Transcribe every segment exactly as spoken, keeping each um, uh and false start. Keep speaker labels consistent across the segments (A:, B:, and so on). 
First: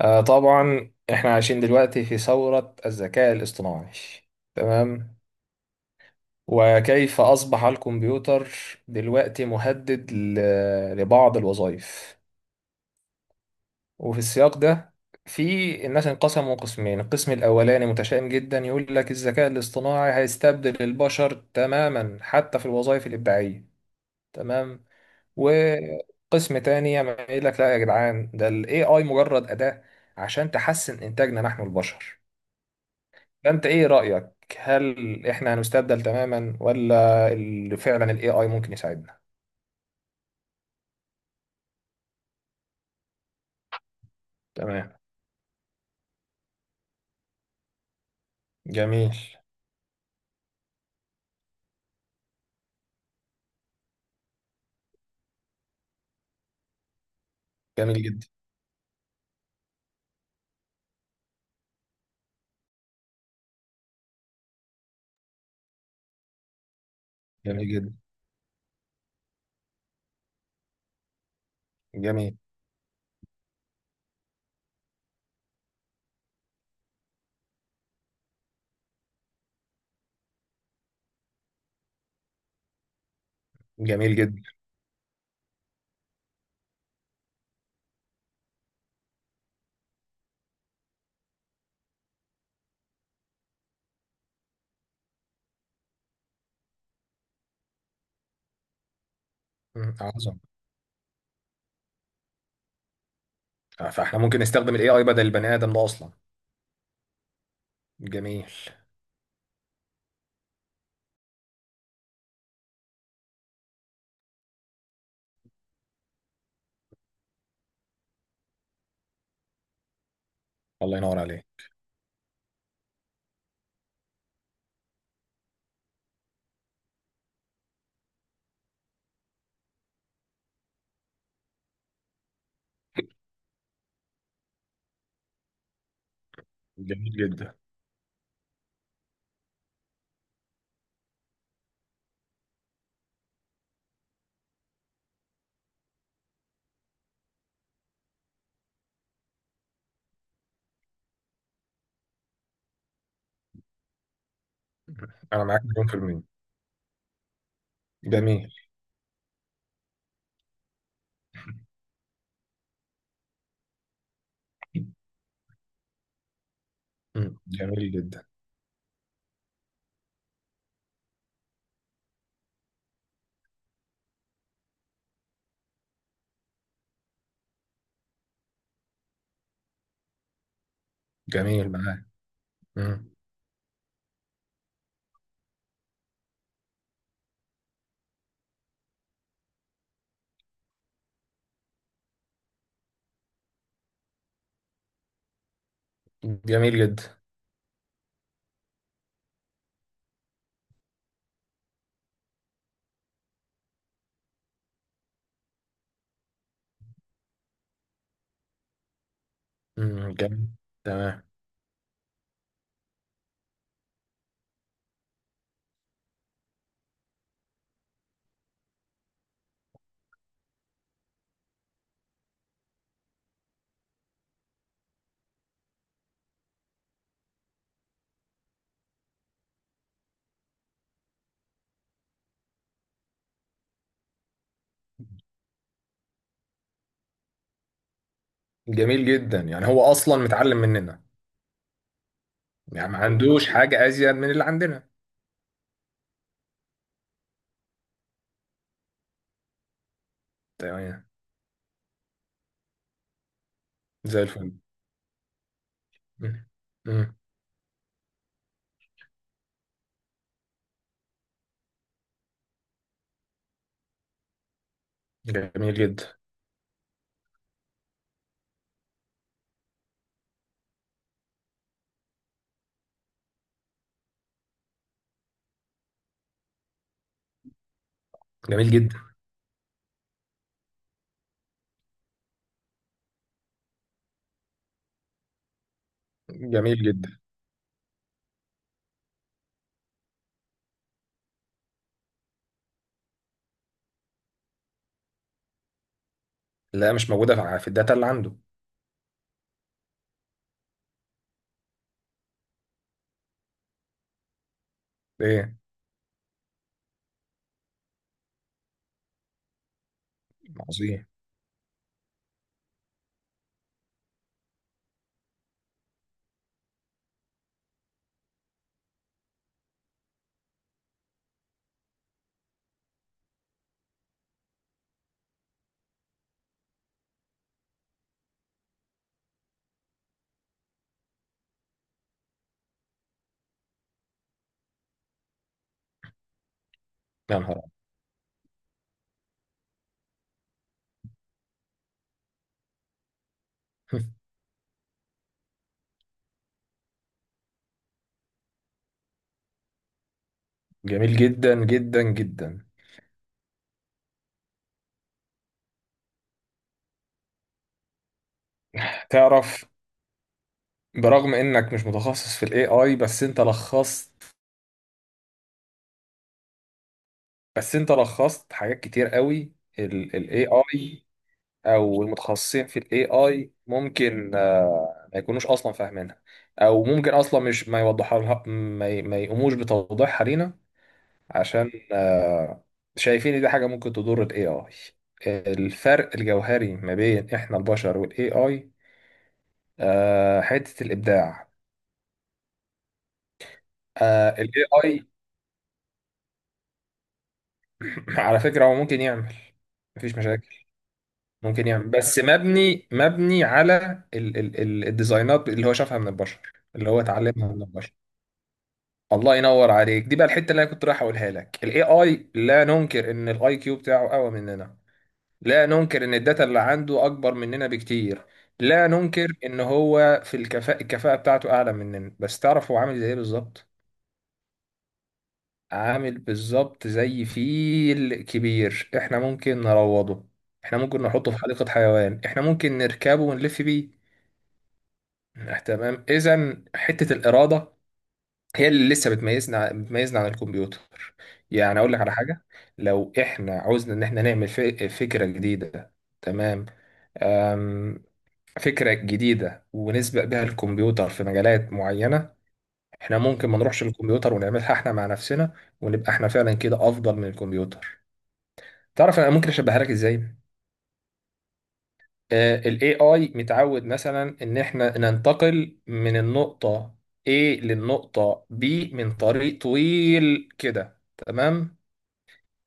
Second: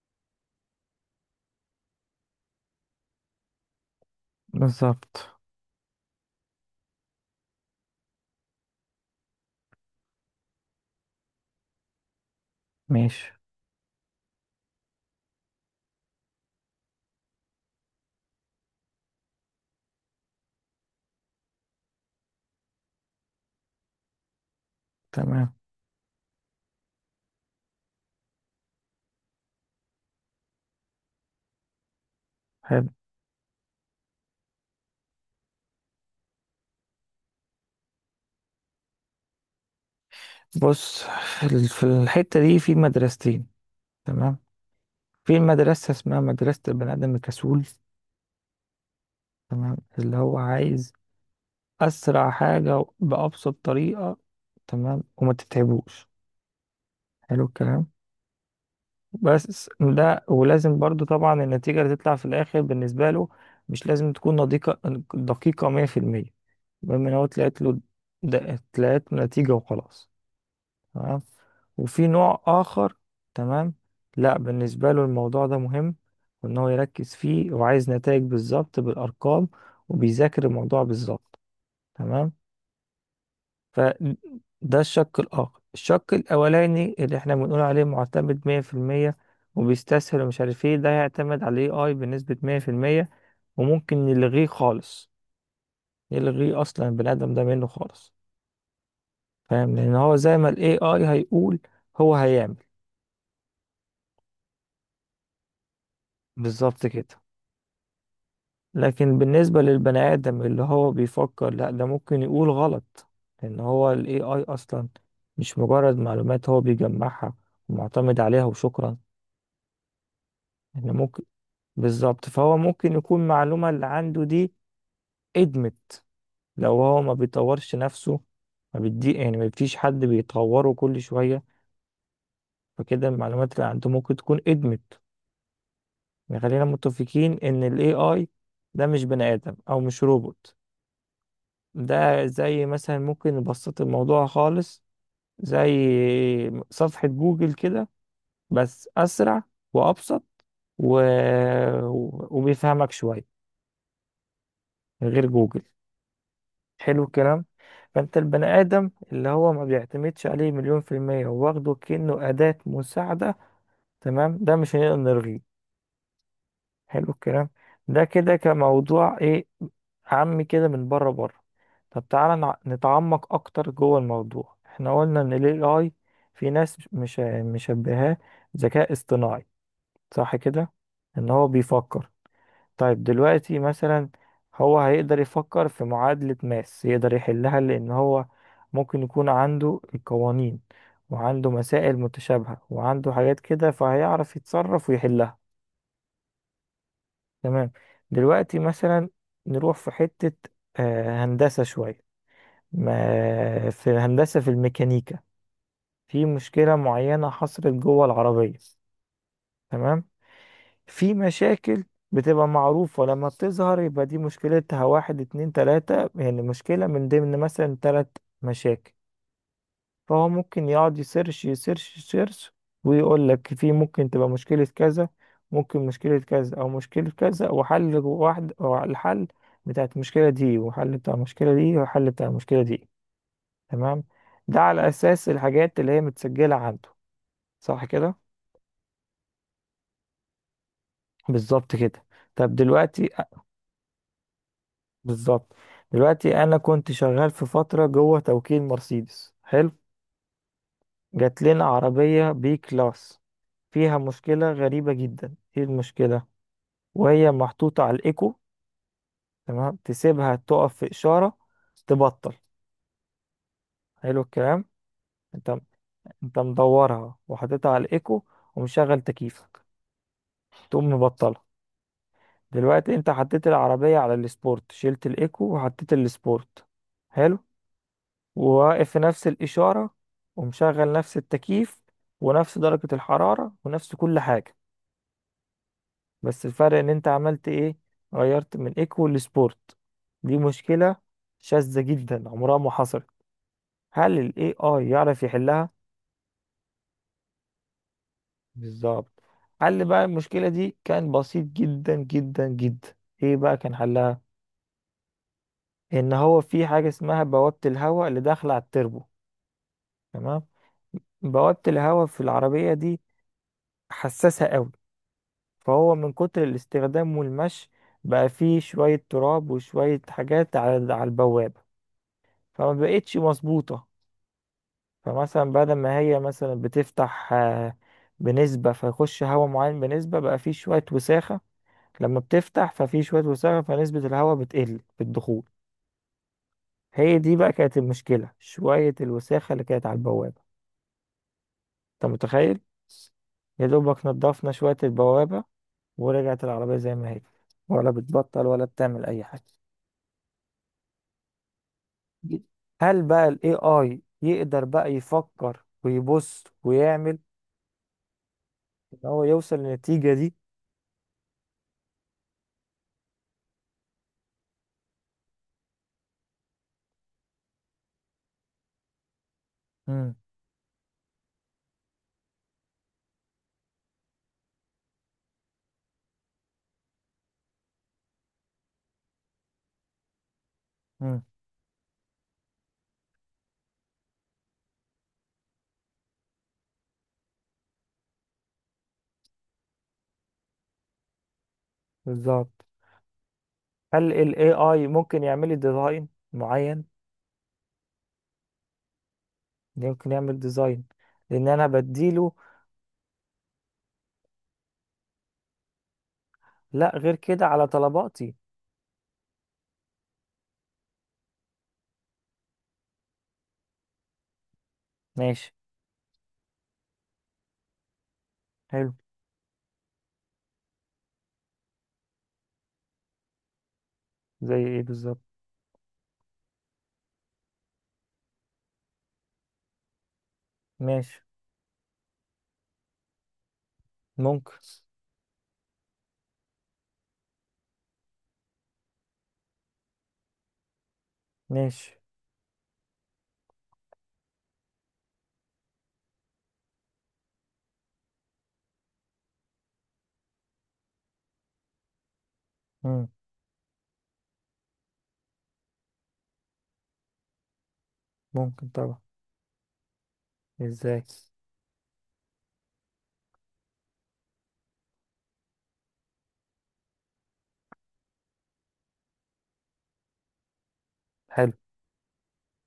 A: آه طبعا احنا عايشين دلوقتي في ثورة الذكاء الاصطناعي. تمام.
B: بالظبط.
A: وكيف أصبح الكمبيوتر دلوقتي مهدد ل- لبعض الوظائف.
B: ماشي.
A: وفي السياق ده في الناس انقسموا قسمين، القسم الأولاني متشائم جدا، يقول لك الذكاء الاصطناعي هيستبدل البشر تماما حتى في الوظائف الإبداعية. تمام.
B: تمام.
A: وقسم تاني يعمل يقول لك لا يا جدعان، ده ال إيه آي مجرد أداة عشان تحسن إنتاجنا نحن البشر.
B: حلو.
A: فانت ايه رأيك؟ هل احنا هنستبدل تماما، ولا ال- فعلا الاي اي ممكن يساعدنا؟
B: بص في ال- في الحتة دي في مدرستين. تمام.
A: تمام.
B: في مدرسة اسمها مدرسة البني آدم الكسول.
A: جميل.
B: تمام، اللي هو عايز أسرع حاجة بأبسط طريقة، تمام، وما تتعبوش. حلو الكلام.
A: جميل جدا.
B: بس ده، ولازم برضو طبعا النتيجة اللي تطلع في الآخر بالنسبة له مش لازم تكون دقيقة، دقيقة مية في المية. المهم إن هو طلعت
A: جميل
B: له،
A: جدا.
B: ده- طلعت له نتيجة وخلاص. تمام. وفي
A: جميل.
B: نوع آخر. تمام. لا، بالنسبة له الموضوع ده مهم، وإن هو يركز فيه وعايز نتائج بالظبط بالأرقام، وبيذاكر الموضوع بالظبط. تمام.
A: جميل جدا.
B: فده الشق الآخر. الشق الأولاني اللي إحنا بنقول عليه معتمد مية في المية وبيستسهل ومش عارف إيه، ده هيعتمد على ال إيه آي بنسبة مية في المية. وممكن نلغيه خالص، نلغيه أصلا البني آدم ده منه خالص. فاهم؟ لأن
A: مم،
B: هو زي
A: عظم.
B: ما ال A I هيقول، هو هيعمل.
A: فاحنا ممكن نستخدم الاي اي بدل البني ادم ده اصلا.
B: بالظبط كده.
A: جميل.
B: لكن بالنسبة للبني آدم اللي هو بيفكر، لا ده ممكن يقول غلط، لأن هو ال A I أصلا مش مجرد معلومات هو بيجمعها ومعتمد عليها وشكرا، إن
A: الله ينور
B: ممكن.
A: عليك.
B: بالظبط، فهو ممكن يكون المعلومة اللي عنده دي ادمت، لو هو ما بيطورش نفسه، ما بيدي يعني ما فيش حد بيطوره كل شوية، فكده المعلومات اللي عنده ممكن تكون ادمت. يعني خلينا
A: جميل
B: متفقين
A: جدا.
B: إن ال إيه آي ده مش بني آدم أو مش روبوت. ده زي مثلا، ممكن نبسط الموضوع خالص، زي صفحة جوجل كده، بس أسرع وأبسط و... وبيفهمك شوية غير
A: انا
B: جوجل.
A: معاك مليون في المية.
B: حلو الكلام. فأنت البني
A: جميل.
B: آدم اللي هو ما بيعتمدش عليه مليون في المية وواخده كأنه أداة مساعدة، تمام، ده مش هنقدر نلغيه. حلو
A: مم،
B: الكلام.
A: جميل
B: ده
A: جدا.
B: كده كموضوع ايه، عامي كده من بره بره. طب تعالى نع- نتعمق اكتر جوه الموضوع. احنا قلنا ان ال إيه آي، في ناس مش مشبهاه ذكاء اصطناعي صح كده، ان هو
A: جميل. معاك.
B: بيفكر. طيب
A: مم،
B: دلوقتي مثلا، هو هيقدر يفكر في معادلة ماس، يقدر يحلها، لان هو ممكن يكون عنده القوانين وعنده مسائل متشابهة وعنده حاجات كده، فهيعرف يتصرف ويحلها.
A: جميل جدا.
B: تمام. دلوقتي مثلا، نروح في حتة، آه، هندسة شوية، ما في هندسة في الميكانيكا، في مشكلة معينة حصلت جوه العربية. تمام.
A: مم، جميل.
B: في
A: تمام.
B: مشاكل بتبقى معروفة، لما بتظهر يبقى دي مشكلتها واحد اتنين تلاتة، يعني مشكلة من ضمن مثلا تلات مشاكل. فهو ممكن يقعد يسيرش يسيرش يسيرش، ويقول لك في ممكن تبقى مشكلة كذا، ممكن مشكلة كذا أو مشكلة كذا، وحل واحد أو الحل بتاع المشكلة دي، وحل بتاع المشكلة دي، وحل بتاع المشكلة دي. تمام. ده على أساس الحاجات اللي هي متسجلة عنده صح كده.
A: جميل جدا. يعني هو اصلا متعلم مننا.
B: بالظبط كده. طب
A: يعني ما
B: دلوقتي،
A: عندوش حاجة ازيد من اللي عندنا.
B: بالظبط، دلوقتي أنا كنت شغال في فترة جوه توكيل مرسيدس. حلو.
A: تمام.
B: جات لنا عربية بي كلاس فيها
A: زي
B: مشكلة
A: الفل.
B: غريبة جدا. ايه المشكلة؟
A: مم. مم.
B: وهي محطوطة على الإيكو، تمام، تسيبها تقف في إشارة، تبطل. حلو الكلام. أنت
A: جميل جدا.
B: أنت مدورها وحطيتها على الإيكو ومشغل تكييفك، تقوم مبطلها. دلوقتي أنت حطيت العربية على السبورت، شلت الإيكو وحطيت السبورت، حلو،
A: جميل
B: وواقف في
A: جدا.
B: نفس الإشارة ومشغل نفس التكييف ونفس درجة الحرارة ونفس كل حاجة، بس الفرق
A: جميل
B: إن أنت
A: جدا.
B: عملت إيه؟ غيرت من إيكو لسبورت. دي مشكلة شاذة جدا عمرها ما حصلت. هل ال إيه آي يعرف يحلها؟
A: لا، مش موجودة في في الداتا اللي عنده.
B: بالظبط. حل بقى المشكلة دي كان بسيط جدا جدا جدا. ايه بقى كان حلها؟
A: ايه.
B: ان هو في حاجة اسمها بوابة الهواء اللي داخلة على التربو. تمام.
A: عظيم.
B: بوابة الهواء في العربية دي حساسة قوي، فهو من كتر الاستخدام والمشي بقى فيه شوية تراب وشوية حاجات على على البوابة، فما بقتش مظبوطة. فمثلا بدل ما هي مثلا بتفتح آه، بنسبة فيخش هواء معين بنسبة، بقى فيه شوية وساخة، لما بتفتح ففي شوية وساخة فنسبة الهواء بتقل في الدخول. هي دي
A: يا
B: بقى
A: نهار
B: كانت المشكلة، شوية الوساخة اللي كانت على البوابة. انت متخيل؟ يا دوبك
A: أبيض.
B: نضفنا شوية البوابة ورجعت العربية زي ما هي، ولا بتبطل ولا بتعمل أي حاجة.
A: جميل جدا جدا جدا.
B: هل بقى ال A I يقدر بقى يفكر ويبص ويعمل إن هو يوصل
A: تعرف،
B: للنتيجة دي؟
A: برغم انك مش متخصص في الاي اي، بس انت لخصت بس انت لخصت حاجات كتير قوي.
B: مم.
A: الاي اي او المتخصصين في الاي اي ممكن آه، ما يكونوش اصلا فاهمينها. او ممكن اصلا مش ما يوضحها لها، ما ي- ما يقوموش بتوضيحها لينا.
B: مم.
A: عشان آه، شايفين ان دي حاجة ممكن تضر ال A I. الفرق الجوهري ما بين احنا البشر وال إيه آي، آه، حتة الإبداع.
B: بالظبط. هل
A: آه،
B: ال
A: ال
B: إيه آي
A: إيه آي
B: ممكن يعمل لي ديزاين معين؟
A: على فكرة هو ممكن يعمل،
B: يمكن
A: مفيش
B: يعمل
A: مشاكل.
B: ديزاين، لأن أنا
A: ممكن يعمل بس
B: بديله،
A: مبني مبني على ال ال ال الديزاينات اللي هو شافها من البشر، اللي
B: لا
A: هو
B: غير كده،
A: اتعلمها من
B: على
A: البشر.
B: طلباتي.
A: الله ينور عليك. دي بقى الحتة اللي انا كنت رايح اقولها لك. ال إيه آي لا ننكر ان الاي كيو بتاعه اقوى مننا،
B: ماشي.
A: لا ننكر ان الداتا اللي عنده اكبر مننا بكتير، لا
B: حلو.
A: ننكر ان هو في الكفاءة، الكفاءة بتاعته اعلى مننا. بس تعرف هو عامل زي ايه بالظبط؟
B: زي ايه بالظبط؟
A: عامل بالظبط زي فيل كبير. احنا ممكن نروضه، احنا ممكن
B: ماشي.
A: نحطه في حديقة حيوان، احنا ممكن نركبه ونلف بيه.
B: ممكن.
A: آه، تمام، اذا حتة الإرادة هي اللي لسه بتميزنا بتميزنا عن الكمبيوتر. يعني اقول
B: ماشي.
A: لك على حاجة، لو احنا عاوزنا ان احنا نعمل ف- فكرة جديدة. تمام. فكرة جديدة ونسبق بها الكمبيوتر في مجالات معينة.
B: مم.
A: احنا ممكن ما نروحش للكمبيوتر ونعملها احنا مع نفسنا، ونبقى احنا فعلا كده افضل من الكمبيوتر.
B: ممكن طبعا.
A: تعرف انا ممكن اشبهها لك ازاي؟
B: ازاي؟
A: آه، ال A I متعود مثلا ان احنا ننتقل من النقطة A للنقطة B من طريق طويل كده.
B: حلو.
A: تمام.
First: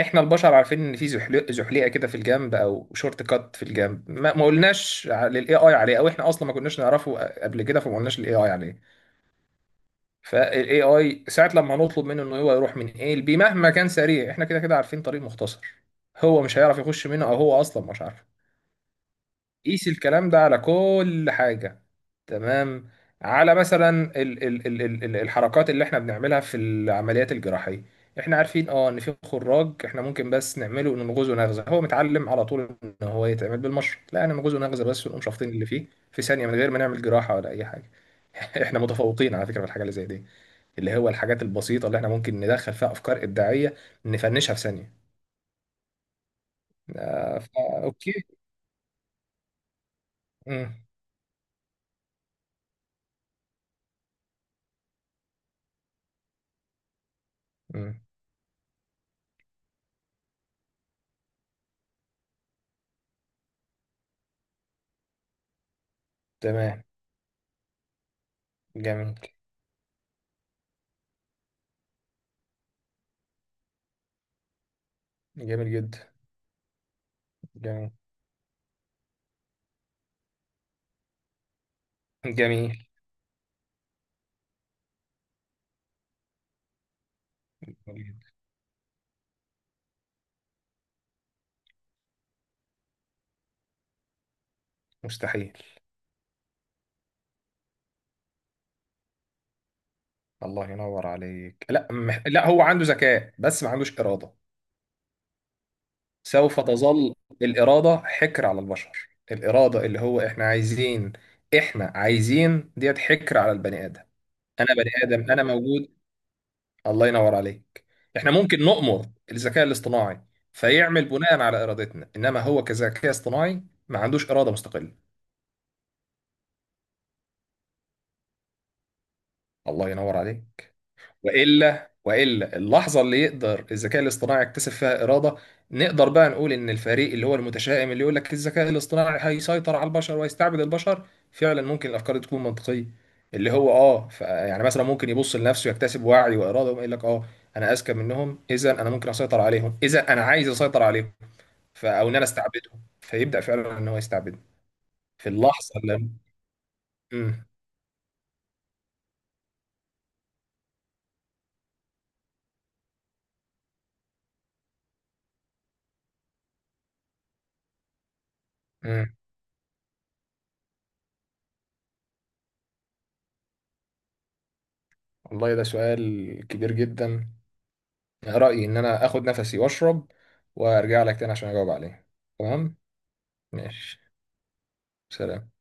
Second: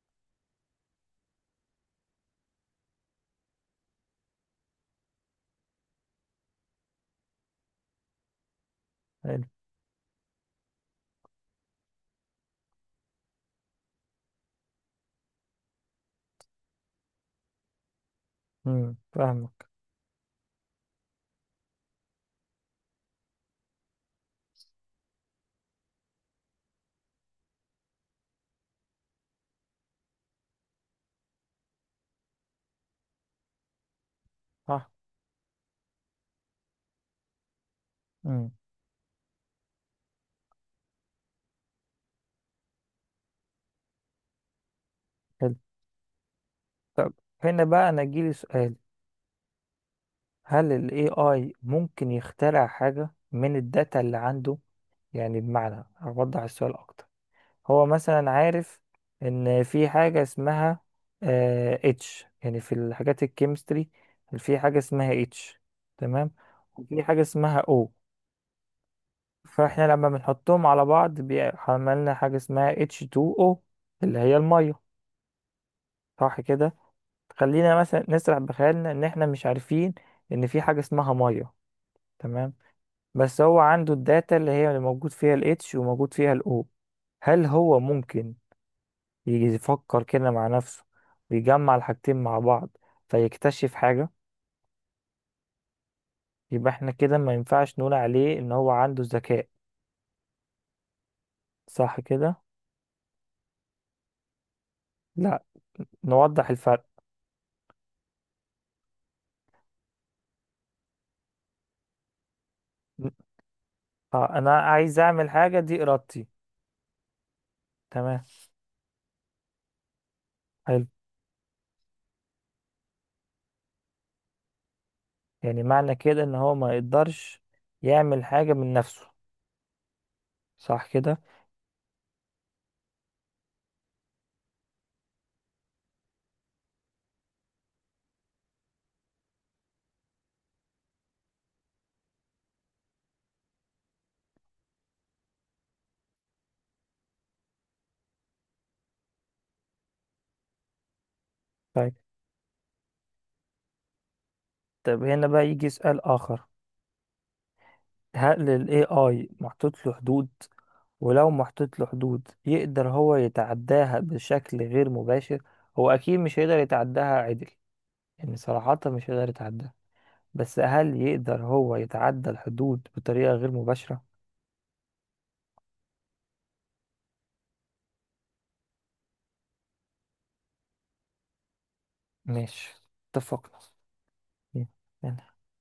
A: احنا البشر عارفين ان في زحلي- زحليقه كده في الجنب، او شورت كات في الجنب، ما ما قلناش للاي اي عليه، او احنا اصلا ما كناش نعرفه قبل كده، فما قلناش للاي اي عليه.
B: حلو.
A: فالاي اي ساعه لما هنطلب منه انه هو يروح من ايه لبي، مهما كان سريع، احنا كده كده عارفين طريق مختصر. هو مش هيعرف يخش منه، او هو اصلا مش عارف.
B: مم. فاهمك.
A: قيس الكلام ده على كل حاجه. تمام. على مثلا ال ال ال ال ال- الحركات اللي احنا بنعملها في العمليات الجراحيه. احنا عارفين اه ان في خراج احنا ممكن بس نعمله، ننغزه نغزه. هو متعلم على طول ان هو يتعمل بالمشرط، لا انا نغزه نغزه
B: صح.
A: بس، ونقوم شافطين اللي فيه في ثانيه، من غير ما نعمل جراحه ولا اي حاجه.
B: مم.
A: احنا متفوقين على فكره في الحاجه اللي زي دي، اللي هو الحاجات البسيطة اللي احنا ممكن ندخل فيها أفكار إبداعية، نفنشها في ثانية.
B: حلو.
A: آه،
B: هنا
A: فا
B: بقى انا
A: أوكي.
B: جيلي سؤال، هل
A: مم.
B: ال إيه آي ممكن يخترع حاجة من الداتا اللي عنده؟ يعني بمعنى اوضح، السؤال اكتر، هو
A: مم.
B: مثلا عارف ان في حاجة اسمها اتش، يعني في الحاجات الكيمستري، في حاجة اسمها اتش، تمام،
A: تمام.
B: وفي حاجة اسمها او،
A: جميل.
B: فاحنا لما بنحطهم على بعض بيعملنا حاجة اسمها اتش اتنين او، اللي هي المية
A: جميل جدا.
B: صح كده. خلينا
A: جميل.
B: مثلا نسرح بخيالنا ان احنا مش عارفين ان في حاجة اسمها مية، تمام،
A: جميل.
B: بس هو عنده الداتا اللي هي اللي موجود فيها الاتش وموجود فيها الاو، هل هو
A: جميل.
B: ممكن يجي يفكر كده مع نفسه ويجمع الحاجتين مع بعض فيكتشف حاجة؟
A: مستحيل.
B: يبقى احنا كده ما ينفعش نقول عليه ان هو عنده ذكاء
A: الله ينور عليك. لا
B: صح
A: مح...
B: كده.
A: لا، هو عنده ذكاء بس ما عندوش إرادة.
B: لا، نوضح
A: سوف
B: الفرق.
A: تظل الإرادة حكر على البشر. الإرادة، اللي هو احنا عايزين، احنا عايزين ديت، حكر على البني آدم.
B: اه، انا
A: أنا بني
B: عايز اعمل
A: آدم أنا
B: حاجة دي
A: موجود.
B: ارادتي.
A: الله ينور عليك.
B: تمام.
A: احنا ممكن نؤمر الذكاء الاصطناعي
B: حلو.
A: فيعمل بناء على ارادتنا، انما هو كذكاء اصطناعي ما عندوش اراده مستقله.
B: يعني معنى كده ان هو ما يقدرش يعمل حاجة من نفسه
A: الله ينور عليك.
B: صح كده.
A: والا والا اللحظه اللي يقدر الذكاء الاصطناعي يكتسب فيها اراده، نقدر بقى نقول ان الفريق اللي هو المتشائم، اللي يقول لك الذكاء الاصطناعي هيسيطر على البشر ويستعبد البشر، فعلا ممكن الافكار دي تكون منطقيه. اللي هو اه ف- يعني مثلا ممكن يبص لنفسه يكتسب وعي واراده، ويقول لك اه انا اذكى منهم، اذا انا ممكن اسيطر عليهم، اذا انا عايز اسيطر عليهم. ف...
B: طيب.
A: او ان انا استعبده، فيبدا فعلا ان هو يستعبده
B: طب هنا
A: في
B: بقى يجي
A: اللحظه
B: سؤال
A: اللي
B: اخر،
A: امم
B: هل ال A I محطوط له حدود؟ ولو محطوط له حدود، يقدر هو يتعداها بشكل غير مباشر؟ هو أكيد مش هيقدر يتعداها عدل، يعني صراحة مش
A: امم
B: هيقدر يتعداها، بس هل يقدر هو يتعدى الحدود بطريقة غير مباشرة؟
A: والله، ده سؤال كبير جدا. رايي ان انا اخد نفسي واشرب وارجع لك تاني عشان اجاوب عليه.
B: ماشي.
A: تمام. ماشي.
B: اتفقنا.
A: سلام.